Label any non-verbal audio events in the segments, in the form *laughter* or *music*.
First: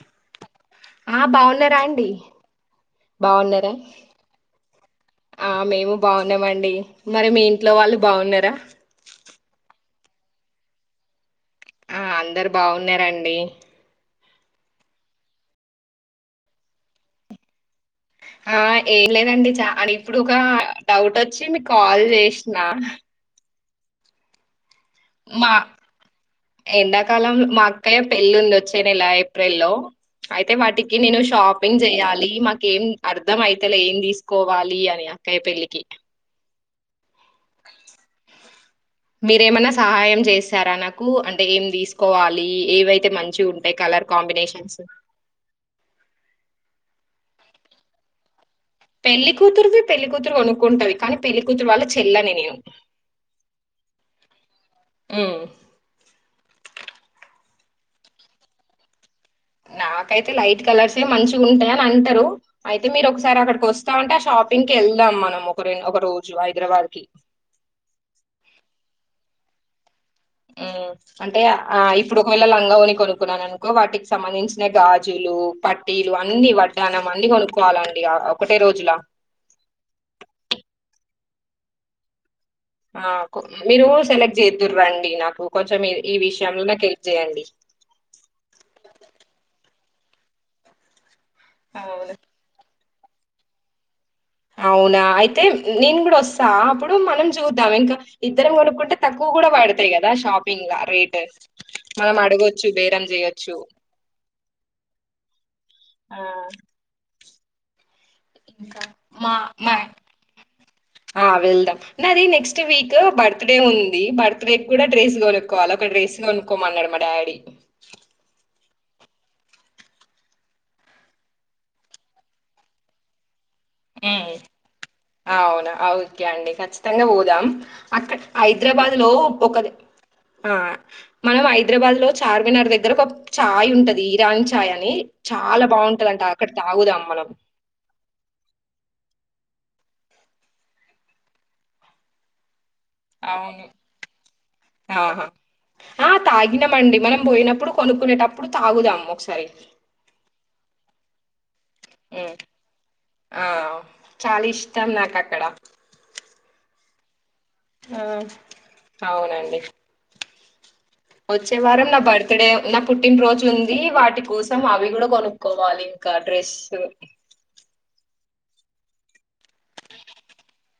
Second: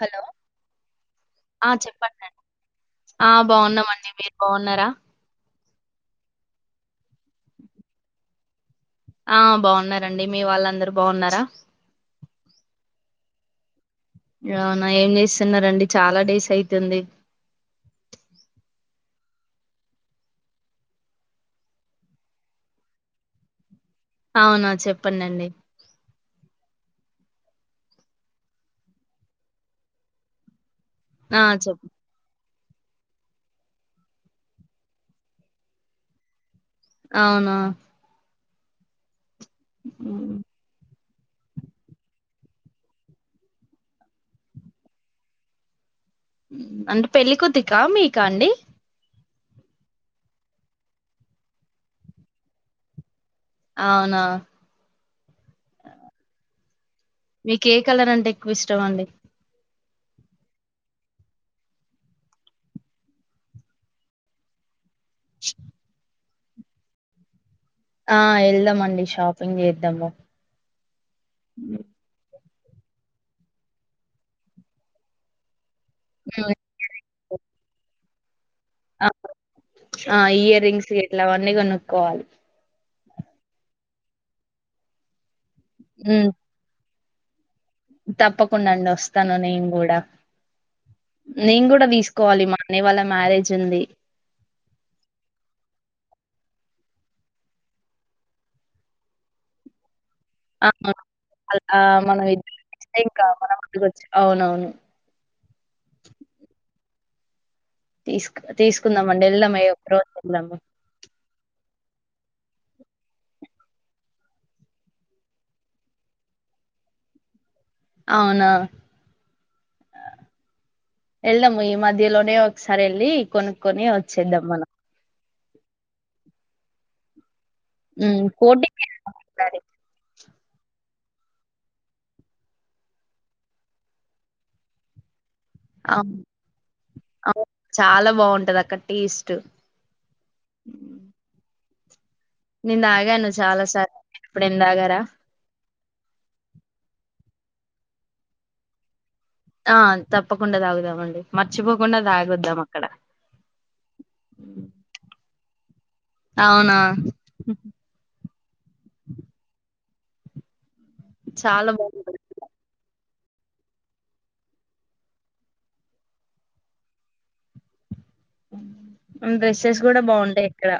Hello ఆ ఆ బాగున్నారా అండి చెప్పండిండి ఆ బాగున్నారా బాగున్నామండి మీరు బాగున్నారా ఆ మేము బాగున్నామండి మరి మీ ఇంట్లో వాళ్ళు బాగున్నారా ఆ బాగున్నారంండి మీ వాళ్ళందరు బాగున్నారా ఆ అందరు బాగున్నారండి అవునా ఏం చేస్తున్నారంండి చాలా డేస్ అవుతుంది ఆ ఏం లేదండి చ అ ఇప్పుడు ఒక డౌట్ వచ్చి మీకు కాల్ చేసిన అవునా చెప్ప పన్నెండడి మా ఎండాకాలం మా అక్కయ్య పెళ్లి ఉంది వచ్చే నెల ఏప్రిల్ లో అయితే వాటికి నేను ఆ! షాపింగ్ చెప్ చేయాలి మా ఏం అర్ధం అయితలే ఏం తీసుకోవాలి అని అక్కయ్య పెళ్లికి అవునా మీరేమైనా సహాయం హ్మ్. చేస్తారా నాకు అంటే ఏం తీసుకోవాలి ఏవైతే మంచి ఉంటాయి కలర్ కాంబినేషన్స్ అంటే పెళ్లి కూతురిక మీకా అండి పెళ్లి కూతురువి పెళ్లికూతురు అనుకుంటావి కానీ పెళ్లికూతురీ వాళ్ళ చెల్లని నేను అవునా ఉమ్. మీకు ఏ కలర్ అంటే ఎక్కువ ఇష్టం అండి నాకైతే లైట్ కలర్స్ ఏ మంచిగా ఉంటాయి అని అంటారు అయితే మీరు ఒకసారి అక్కడికి వస్తా అంటే ఆ షాపింగ్కి వెళ్ ఇలా అమ్మానమ్మ ఒక ఒక హైదరాబాద్కి ఆ వెళ్దామండి షాపింగ్ చేద్దాము మ్మ్ అంటే ఆ హ్మ్. ఇప్పుడు ఒక మిల్ లంగ ని కొనుక్కున్నాను అనుకో వాటికి సంబంధించిన గాజులు పట్టీలు అన్ని వడ్డానం అన్ని కొనుకో కావాలండి ఆ ఒకటే రోజులా ఆ ఇయర్ రింగ్స్ ఇలావన్నీ కోనుక్కోవాలి ఆ మీరు సెలెక్ట్ చేద్దురండి నాకు కొంచెం ఈ హ్మ్. విషయంలో చేయండి తప్పకుండా అండి వస్తాను నేను కూడా నేను కూడా అవును తీసుకోవాలి మా కాని వాళ్ళ మ్యారేజ్ ఉంది అవునా అయితే నేను కూడా వస్తా అప్పుడు మనం చూద్దాం ఇంకా ఇద్దరం కొనుక్కుంటే తక్కువ కూడా పడతాయి కదా రా షాపింగా అవును. రేట్ అలా మనం ఇద్దరం అడగొచ్చు చేస్తే బేరం ఇంకా మనం చేయచ్చు ముందుకొచ్చు. అవునవును. ఆ తీసుకు ఇంకా తీసుకుందామ అండి మా వెళ్దామ ఈ మా ఒక్క రోజు వెళ్దాము ఆ వెళ్దాం నాది నెక్స్ట్ వీక్ బర్త్ డే ఉంది బర్త్ డే కూడా డ్రెస్ కొనుక్కోవాలి ఒక డ్రెస్ కొనుక్కోమన్నాడు మా డాడీ వెళ్దాం ఈ మధ్యలోనే ఒకసారి వెళ్ళి కొను కొని ఉమ్ వచ్చేద్దాం మనం అవునా ఓకే అండి ఖచ్చితంగా పోదాం అక్కడ హ్మ్. కోటికి హైదరాబాద్ లో ఎళ్దాం ఈసారి. ఒకరిది ఆ మనం హైదరాబాద్ లో చార్మినార్ దగ్గరకు ఒక చాయ్ ఉంటది ఇరాన్ ఛాయ్ అని చాలా అవును. బావుంటదంట అక్కడ తాగుదాం మనం ఈస్ట్ మ్మ్ నేన్ దాగాను చాలా అవును సార్ ఇప్పుడేం తాగారా ఆహా ఆ తాగిన్నాంమండి మనం బోయినప్పుడు కొనుక్కునేటప్పుడు తాగుదాం ఒకసార్ ఆ తప్పకుండా తాగుదామండి మర్చిపోకుండా ఉమ్ తాగోద్దాం అక్కడ ఆ చాలా ఇష్టం నాకు అక్కడ అవునా ఆ అవునండి వచ్చే చాలా వారం నా బావుంటది. బర్త్డే నాక్ పుట్టినరోజు ఉంది వాటి కోసం అవి కూడా కొనుక్కోవాలి ఇంకా డ్రెస్సు మ్మ్ డ్రెస్సెస్ కూడా బాగుంటాయి ఇక్కడ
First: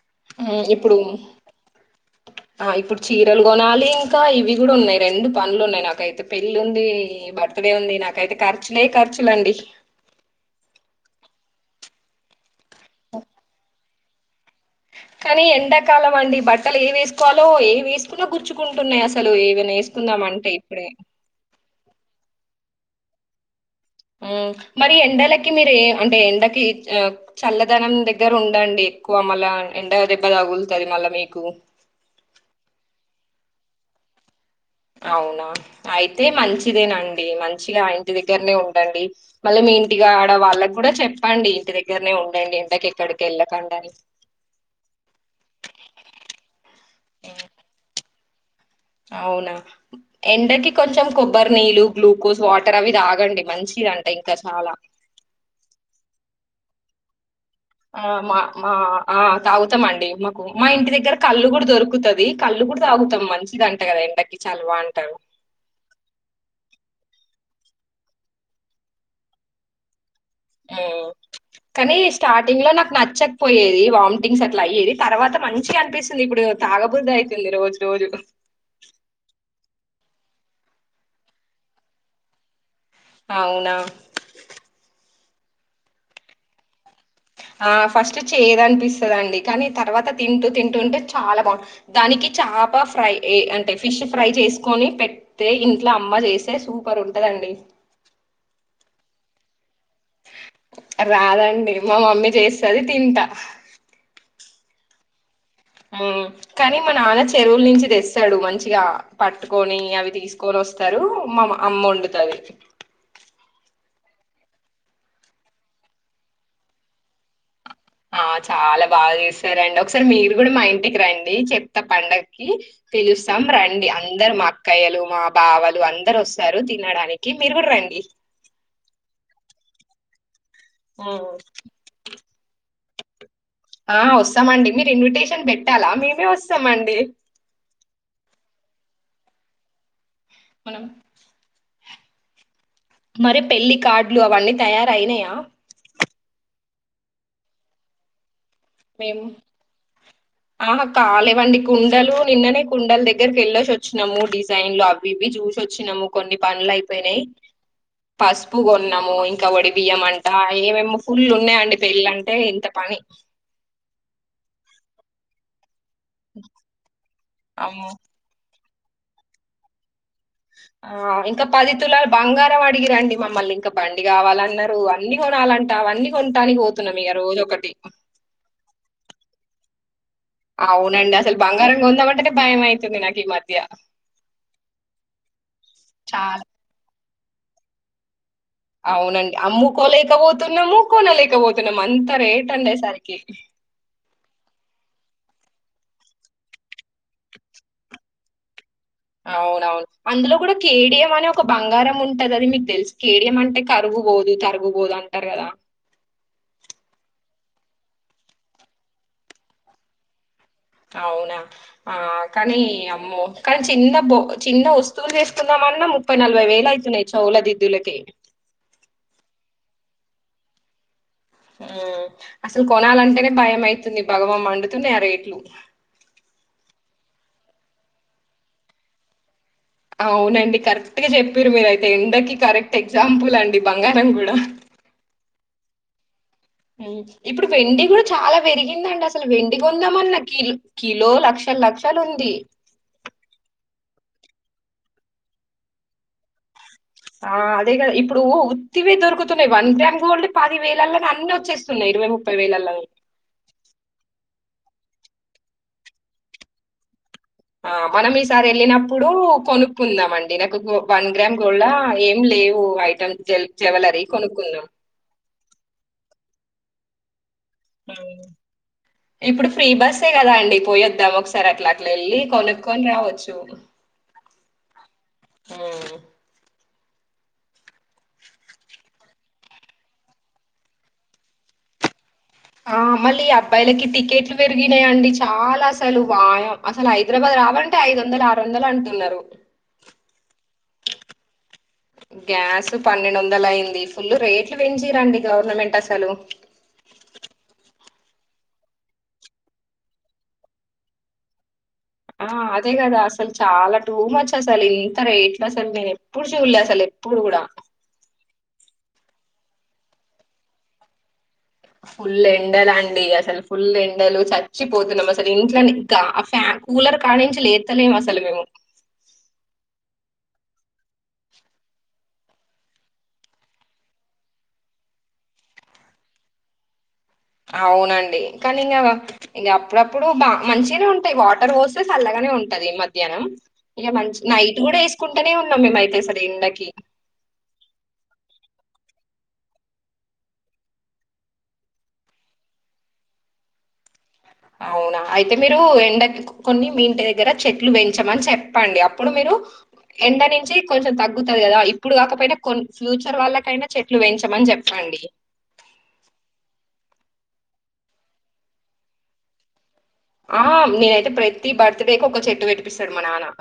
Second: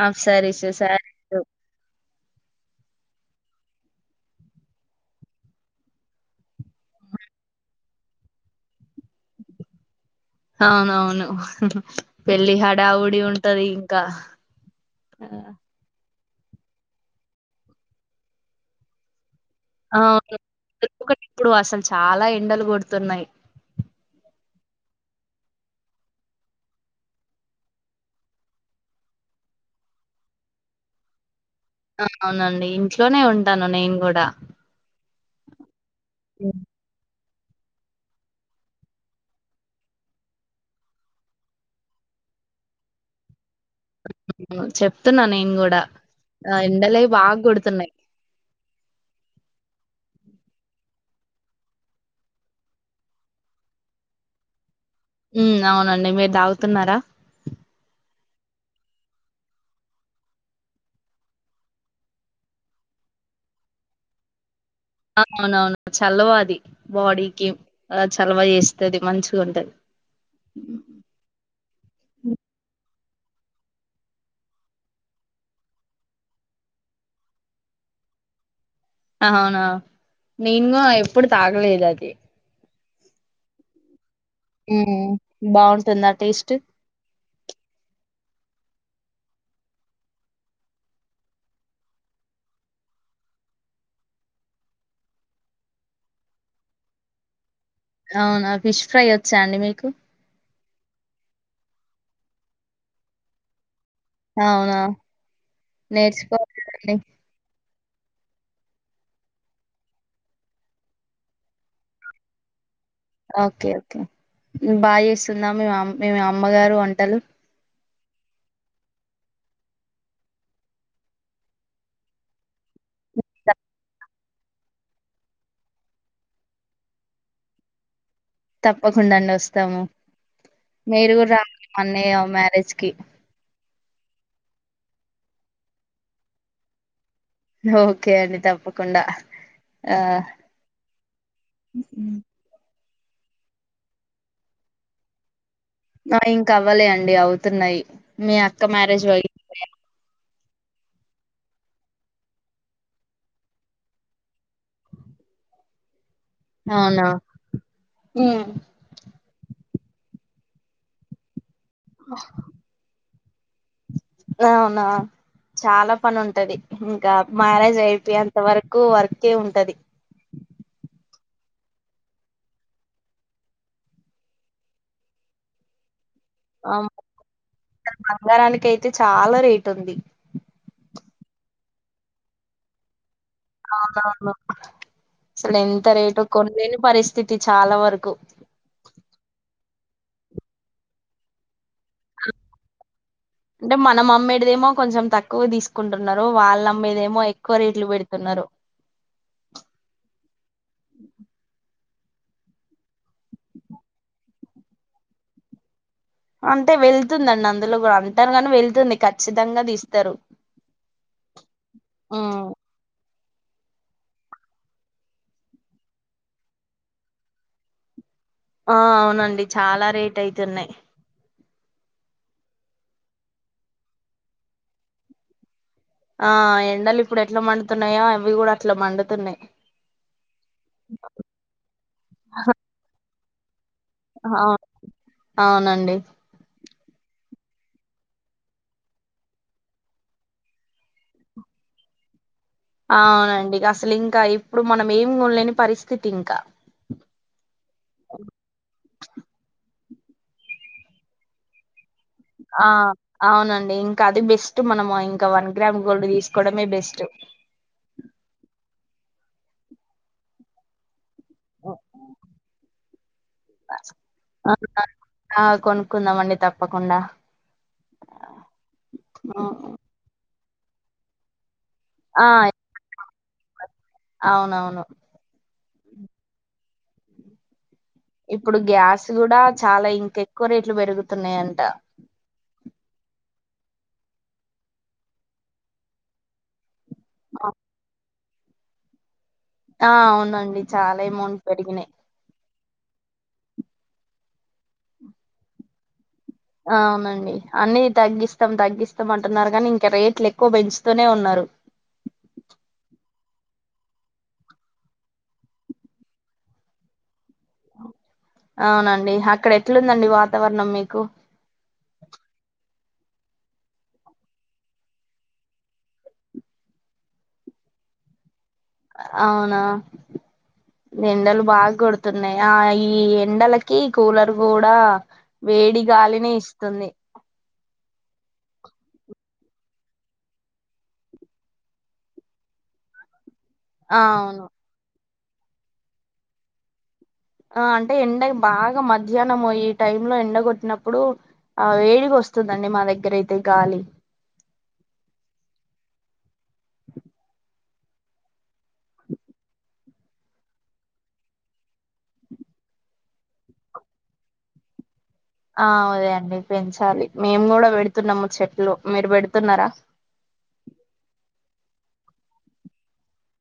ఆ శారీసు ఇప్పుడు శారీసు ఆ ఇప్పుడు చీరలు కొనాలి ఇంకా ఇవి కూడా ఉన్నాయి రెండు పనులు ఉన్నాయి నాకైతే పెళ్లి ఉంది బర్త్డే ఉంది నాకైతే ఖర్చులే ఖర్చులండి అవునవును పెళ్ళి హడ్ హడావిడి ఉంటది క్క కానీ ఎండకాలం ఇవ్వండి బట్టలు ఏ వేసుకోవాలో ఏ వేసుకున్నా గుర్చుకుంటున్నాయి అసలు ఏవైనా ఆ వేసుకుందాం అంటే ఇప్పుడే ఇప్పుడు అసలు చాలా ఎండలు కొడుతున్నాయి మ్మ్ మరి ఎండలకి మీరు ఏ అంటే ఎండకి ఇచ్ ఆ చల్లదనం దగ్గర ఉండండి ఎక్కువ మళ్ళా ఎండ దెబ్బ తాగుల్తాది మళ్ళా మీకు అవునండి ఇంట్లోనే ఉంటాను నేను కూడా అవునా అయితే మంచిదేనం డి మంచిగా ఇంటి దగ్గరనే ఉండండి మళ్ళీ మీ ఇంటిగాడా వాళ్ళకి కూడా చెప్పండి ఇంటి దగ్గరనే ఉండండి ఎండ ఎక్కడికి వెళ్ళ చెప్తున్నా నేను కూడా ఆ ఎండలే బా ఉమ్, కొడుతున్నాయి అవునా ఎండకి కొంచెం కొబ్బరి నీళ్లు గ్లూకోజ్ వాటర్ అవి తాగండి మంచిదంట ఇంకా చాలా మ్మ్ అవునండి మీరు దాగుతున్నారా ఆ మా మా ఆ తాగుతాం అండి మాకు మా ఇంటి దగ్గర కల్లు కూడా దొరుకుతది కల్లు కూడా తాగుతాం మంచిది అంట కదా ఎండకి చలవ అంటారు అవునవును చాల్వాది బాడీకి ఆ చలవ ఇస్తాది మంచిగా ఉంటది హుమ్మ్ ఉమ్. కానీ స్టార్టింగ్ లో నాకు నచ్చకపోయేది వామ్తింగ్స్ అట్లా అయ్యేది తర్వాత మంచిగా అనిపిస్తుంది ఇప్పుడు తాగబుద్ధి ఐయితుంది రోజు రోజు అవునా నేన్గా ఎప్పుడు తాగలేదు అది అవునా హ్మ్ బాగుంటుందా టేస్ట్ ఆ ఫస్ట్ చేద్ అనిపిస్తాదండి కానీ తర్వాత తింటూ తింటూంటే చాలా బా దానికి చేప ఫ్రై ఏ అంటే ఫిష్ ఫ్రై చేసుకొని పేట్తే ఇంట్లో అమ్మ చేస్తే సూపర్ ఉంటదండి అవునా ఫిష్ ఫ్రై వచ్చా అండి మీకు రాదండి మా మమ్మీ చేస్తది తింటా అవునా హ్మ్ కాని మా నేర్చుకోవాలండి నాన్న చెరువుల నుంచి తెస్ తడు మంచిగా పట్టుకొని అవి తీసుకొని వస్తారు మా అమ్మ వొండుతది ఓకే ఓకే బాగా చేస్తుందా మీ మ మీ అమ్మగారు వంటలు ఆ చాలా బాగా చేస్తారండి ఒకసారి మీరు కూడా మా ఇంటికి రండి చెప్తా పండక్కి పిలుస్తాం రండి అందరు మా అక్కయ్యలు మా బావలు అందరు వస్తారు తినడానికి మీరు గూడా రండి తప్పకుండా అండి వస్తాము మీరు హ్మ్. కూడా రా అన్నయ మ్యారేజ్ కే ఆ వస్తామండి మీరు ఇన్విటేషన్ పెట్టాలా మేమే వస్తామండి ఓకే అండి తప్పకుండా ఆ మనం హ్మ్ మరి పెళ్లి కార్డులు అవన్నీ తయారయినయా ఆ ఇంక అవ్వలే అండి అవుతున్నాయి మీ అ క మ్యరజ వ *unintelligible* ఆహా కాలేవండి కుండలు నిన్ననే కుండల దగ్గరకి వెళ్ళొసి వచ్చినాము డిజైన్ లో అవి ఇవి చూసొచ్చినాము కొన్ని పనులు అవునా అయిపోయినయ్ హ్మ్ పసుపు కొన్నాము ఇంకా వడి బియ్యం అంటా ఏమేమి ఫుల్ ఉన్నాయండి పెళ్ళంటే ఇంత పని అవునా చాలా పని ఉంటది ఇంకా మ్యారేజ్ అమ్మో అయిపోయే అంత వర కు వర్కే ఉంటది ఆ ఇంక పది తులాల బంగారం అడిగి రండి మమ్మల్ని ఇంక బండి కావాలన్నరు అన్నీ కొనాలంటా అవన్నీ కొనటానికి అ పోతున్నాం ఇక రోజు ఒకటి బంగారానికి అయితే చాల రేట్ టుంది అవునండి అసలు బంగారం కొందామంటేనే భయం అయితుంది నాకి అవునవును అసలు ఎంత రేటు చాలా కొనలేని పరిస్ స్థితి చాలా వరకు కోలేకపోతున్నమూ కొనలేకపో అంటె మనం అమ్మేడిదేమో కొంచెం తక్కువ తీస్ కుంటున్నారు వాళ్ళమ్మేదేమో ఎక్కువ రేట్లు పెడుతున్నారు అవునవును అందులో కూడ కేడియం అనే ఒక బంగారం ఉంటది అది మీకు తెలుసు కేడియం అంటే కరుగుబోదు తరుగుబోదు అంటారు కదా అంటే వెళ్తుందండి అందులో కూడ అంటారు గానీ వెళ్తుంది ఖచ్చితంగ తీస్తరు అవునా ఆ కానీ అమ్మో కానీ చిన్న బో చిన్న వస్తువులు చేసుకుందామన్న ముప్పై నలభై వేలు అయితున్నయి చొవుల దిద్దులకె ఆ అవునండి చాలా రేట్ అయితున్నయ్ హ్మ్ అసలు కొనాలంటేనె భయం అయితుంది భగ భగ మండుతున్నయి ఆ రేట్లు ఆ ఎండలు ఇప్పుడు ఎట్ల మండుతున్నాయాో అవి కూడ అట్ల మండుతున్నాయి అవునండి కరెక్ట్ గ చెప్పిండ్రు మీరయితే ఎండకి కరెక్ట్ ఎగ్జాంపుల్ లాండి అ అవునండి ఇప్పుడు వెండి కూడా చాలా పెరిగిందండి అసలు వెండి కాన్దామన్నా కిలో కిలో లక్షల లక్షలు ఉంది అవునండి అసలు ఇంకా ఇప్పుడు మనం ఏం కొనలేని పరిస్థితి ఇంకా ఆ అదే ఇప్పుడు ఉత్తివే దొరుకుతున్నాయి వన్ గ్రామ్ పొండి పది వేలలో అన్ని వచ్చేస్తున్నాయిరవై ఆ అవునండి ఇంకా అది బెష్ మనం ఇంకా వన్ గ్రామ్ గోల్డ్ తీసుకోవడమే బెస్ట్ ఆ మనం ఈసారి వెళ్ళినప్పుడు కొనుక్కుందాం అండి నాకు గ వన్ గ్రామ్ గోల్డ్ హా ఏం లేవు అయి ఆ కొనుక్కుందామ అండి తప్ప తప్పకుండ ఇప్పుడు ఆ. ఫ్రీ బస్సే కదా అండి పోయ్ వద్దాం ఒకసారి అట్లా అట్ వెళ్ ఆ కొనుక్కొని రావచ్చు అవునవును హ్మ్. ఇప్పుడు గ్యాస్ కూడా చాలా ఇంకెక్కువ రేట్లు పెరుగుతున్నాయంట ఆ మళ్ళీ ఈ అబ్బాయిలకి టికెట్లు పెరిగినాయిండి చాలా అసలు వాయం అసలు హైదరాబాద్ రాాలంటే ఐదు వందలు వందలు అంటున్నారు ఆ అవునండి చాలా అమౌంట్ పెరిగినాయి గ్యాస్ పన్నెండు వందలు అయింది, ఫుల్ రేట్లు పెంచరండి గవర్నమెంట్ అసలు అవునండి అన్నిది తగ్గిస్తాం తగ్గిస్తాం అంటున్నారు కానీ, ఇంకా రేట్లు ఎక్కువ పెంచుతూనే ఉన్నారు. ఆ అదే కదా అసలు చాలా టూ మచ్ అసలు ఇంత రేట్లు అసలు నేను ఎప్పుడు చూలే అసలు ఎప్పుడు కూడా అవునండి అక్కడ ఎట్లుందండి వాతావరణం మీకు ఫుల్ ఎండలు అండి అసలు ఫుల్ ఎండలు చచ్చిపోతున్నాం అసలు, ఇంట్లో ఫ్యాన్ కూలర్ కాడించి లేతలేం అసలు మేము అవునా ఎండలు బాగా కొడుతున్నాయి, ఆ ఈ ఎండలకి కూలర్ కూడా వేడి గాలిని ఇస్తుంది అవునండి కానీ ఇంకా ఇక అప్పుడప్పుడు బా మంచిగానే ఉంటాయి, వాటర్ వోసెస్ అల్లాగానే ఉంటది మధ్యాహ్నం ఇక ఆ మంచి అవును. నైట్ కూడా చకుంటూనే ఉన్నాం మేము అైతే సరే ఎండకి ఆ అంటే ఎండ బాగా మధ్యాహ్నం ఈ టైమ్ లో ఎండ కొట్టినప్పుడు, ఆ వేడిగా వస్తుందండి మా దగ్గర అయితే గాలి అవునా అయితే మీరు ఎండ కొన్ని మీ ఇంటి దగ్గర చెట్లు పెంచమని చెప్పండి, అప్పుడు మీరు ఎండ నుంచి కొంచెం తగ్గుతుంది కదా, ఇప్పుడు కాకపోయినా కొ ఫ్యూచర్ వాళ్ళకైనా చెట్లు పెంచమని చెప్పండి. ఆ అదే అండి పెంచాలి మేము కూడా పెడుతున్నాము చెట్లు మీరు పెడుతున్నారా ఆ నేనైతే ప్రతి బర్త్ డేకి ఒక చెట్టు పెట్పిస్తాడు మా నాన్న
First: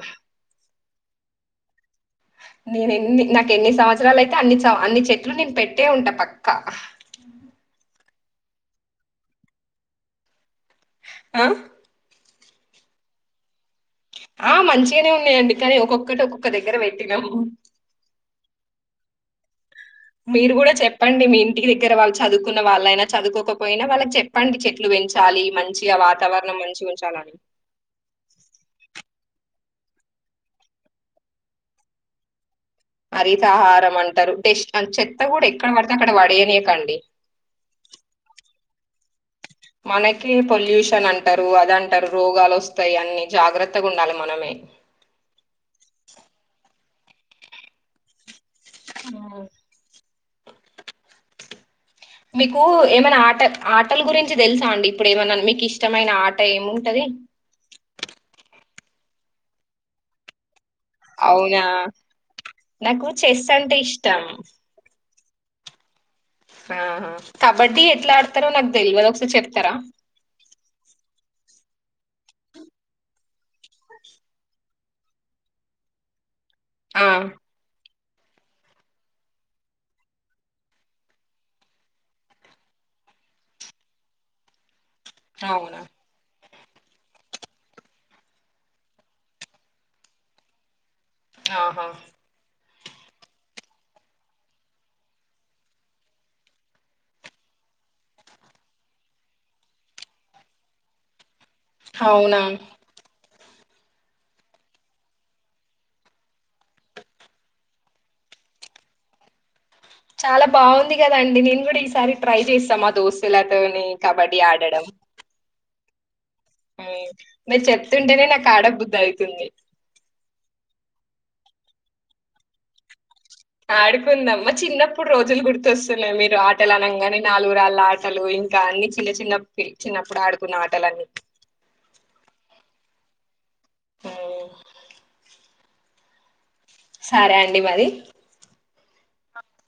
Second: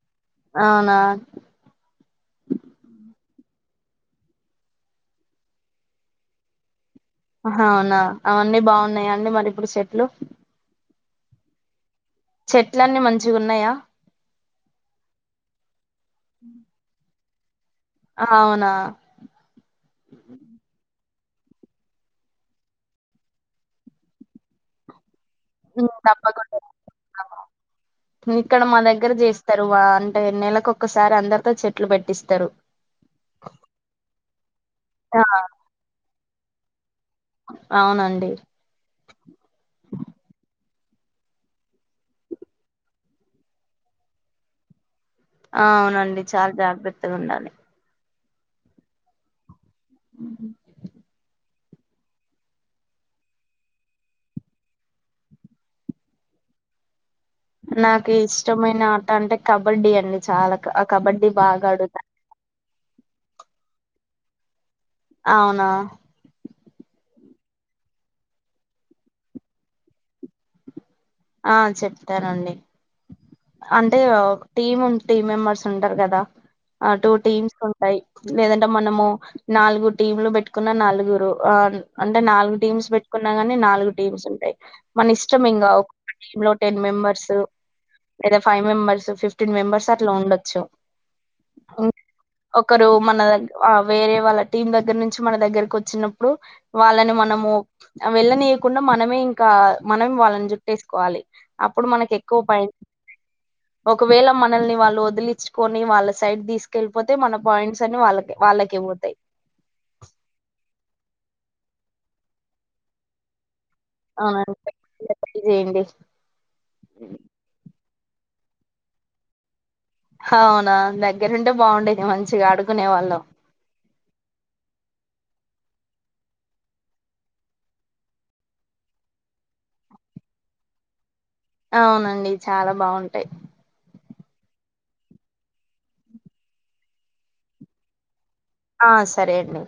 అవునా ఇంకెన్ని సంవత్సరాలు అయితే అన్ని స అన్ని చెట్లు నేను పెట్టే ఉంటా పక్క ఆహా అవునా అవన్నీ బావున్నాయా అండి మరి ఇప్పుడు చెట్లు? అ చెట్లన్నీ మంచిగున్నయా ఆ మంచిగనే ఉన్నయండి కానీ ఒక్కొక్కటి ఒక్కొక్క దగ్గర వెట్టి నం అవునా మీరు కూడా చెప్పండి మీ ఇంటికి దగ్గర వాళ్ళు చదువున్న వాళ్ళైనా చదువుకోకపోయినా వాళ్ళకి చెప్పండి చెట్లు వెంచ్ చాలి ఉమ్, మంచిగ వాతావరణం తప్పకుండా మంచిగుంచాలని స్తరు వా అంటే నెలకొక్కసారి అందరితో చెట్లు బెట్టిస్తరు హరితాహారం అంటరు డెష్ చెత్త ఆ గూడ ఎక్కడ వడితే అక్కడ వడె ఏకండి అవునండి మనకి పొల్యూషన్ అంటరు అదంటరు రోగాలు ఒస్తయి అన్ని జాగ్రత్తగా ఉండాలి మనమే జూన్ లనే ఆ ఆ మీకు ఏమైనా ఆట ఆటల గురించి దెల్సా అండి ఇప్పుడు ఏమన్నా మీకు ఇష్టమైన ఆట ఏముంటది నాకు ఇష్టమైన ఆట అంటే కబడ్డీ అండి చాలా అ కబడ్డీ అవునా బాగాడుత నాకు చెస్ అంటే ఇష్టం అవునా ఆహా కబడ్డీ ఎట్లా ఆడతారో నాకు దెల్వద్ ఒకసారి జెప్తరా ఆ చెప్తానండి అంటే ఒ టీమ్ టీమ్ మెంబర్స్ ఉంటరు గదా ఆ టూ టీమ్స్ తో టయ్ లేదంటే మనము నాలుగు టీమ్లు బెట్టుకున్న నలుగురు ఆ అంటే నాలుగు టీమ్స్ బెట్టుకున్న కగాని నాలుగు టీమ్స్ ఉంటాయి మన ఇష్టం ఇంగ అవునా ఒ లో టెన్ మెంబర్స్ లేదా ఫైవ్ మెంబెర్స్ ఫిఫ్టీన్ మెంబెర్స్ అట్ల ఉండొచ్చు ఆహా ఒకరు మన దగ్ ఆ వేరే వాళ్ళ టీం దగ్గర నుంచి మన దగ్గరకి ఒచ్చినప్పుడు వాళ్ళని మనము వెళ్ళనీయకుండా మనమే ఇంకా మనం వాళ్ళని జుప్ పెట్ కోవాలి అప్పుడు మనకు ఎక్కువ అవునా ప ఒకవేళ మనల్ని వాళ్ళు వదిలిచ్చుకొని వాళ్ళ సైడ్ దీస్కెళ్ళిపోతే మన పాయింట్స్ అన్ని వాళ్ళకె వాళ్ళకె వోతయ్ చాలా బావుంది గదండి నేను గూడా ఈసారి ట్రై జేస్త మా దోస్తుల తోని కబడ్డీ అవునండి ఆడడం ట్రై చేయండి మీర్ చెప్ తుంటెనే నాకు ఆడ బుద్దయితుంది హవునా దగ్గరుంటే బాగుండేది మంచిగా ఆడుకునే వాళ్ళం ఆడుకుందామ్మా చిన్నప్పుడు రోజులు గుర్తోస్తున్నయి మీరు ఆటలు అనంగానే నాలుగురాళ్ళ ఆటలు ఇంకా అన్ని చిన్న చిన్న పియ్ చిన్నప్పుడు ఆడుకున్న ఆటలన్నీ అవునండి చాలా బాగుంటాయి హ్మ్ సరే అండి మరి ఆ సరే అండి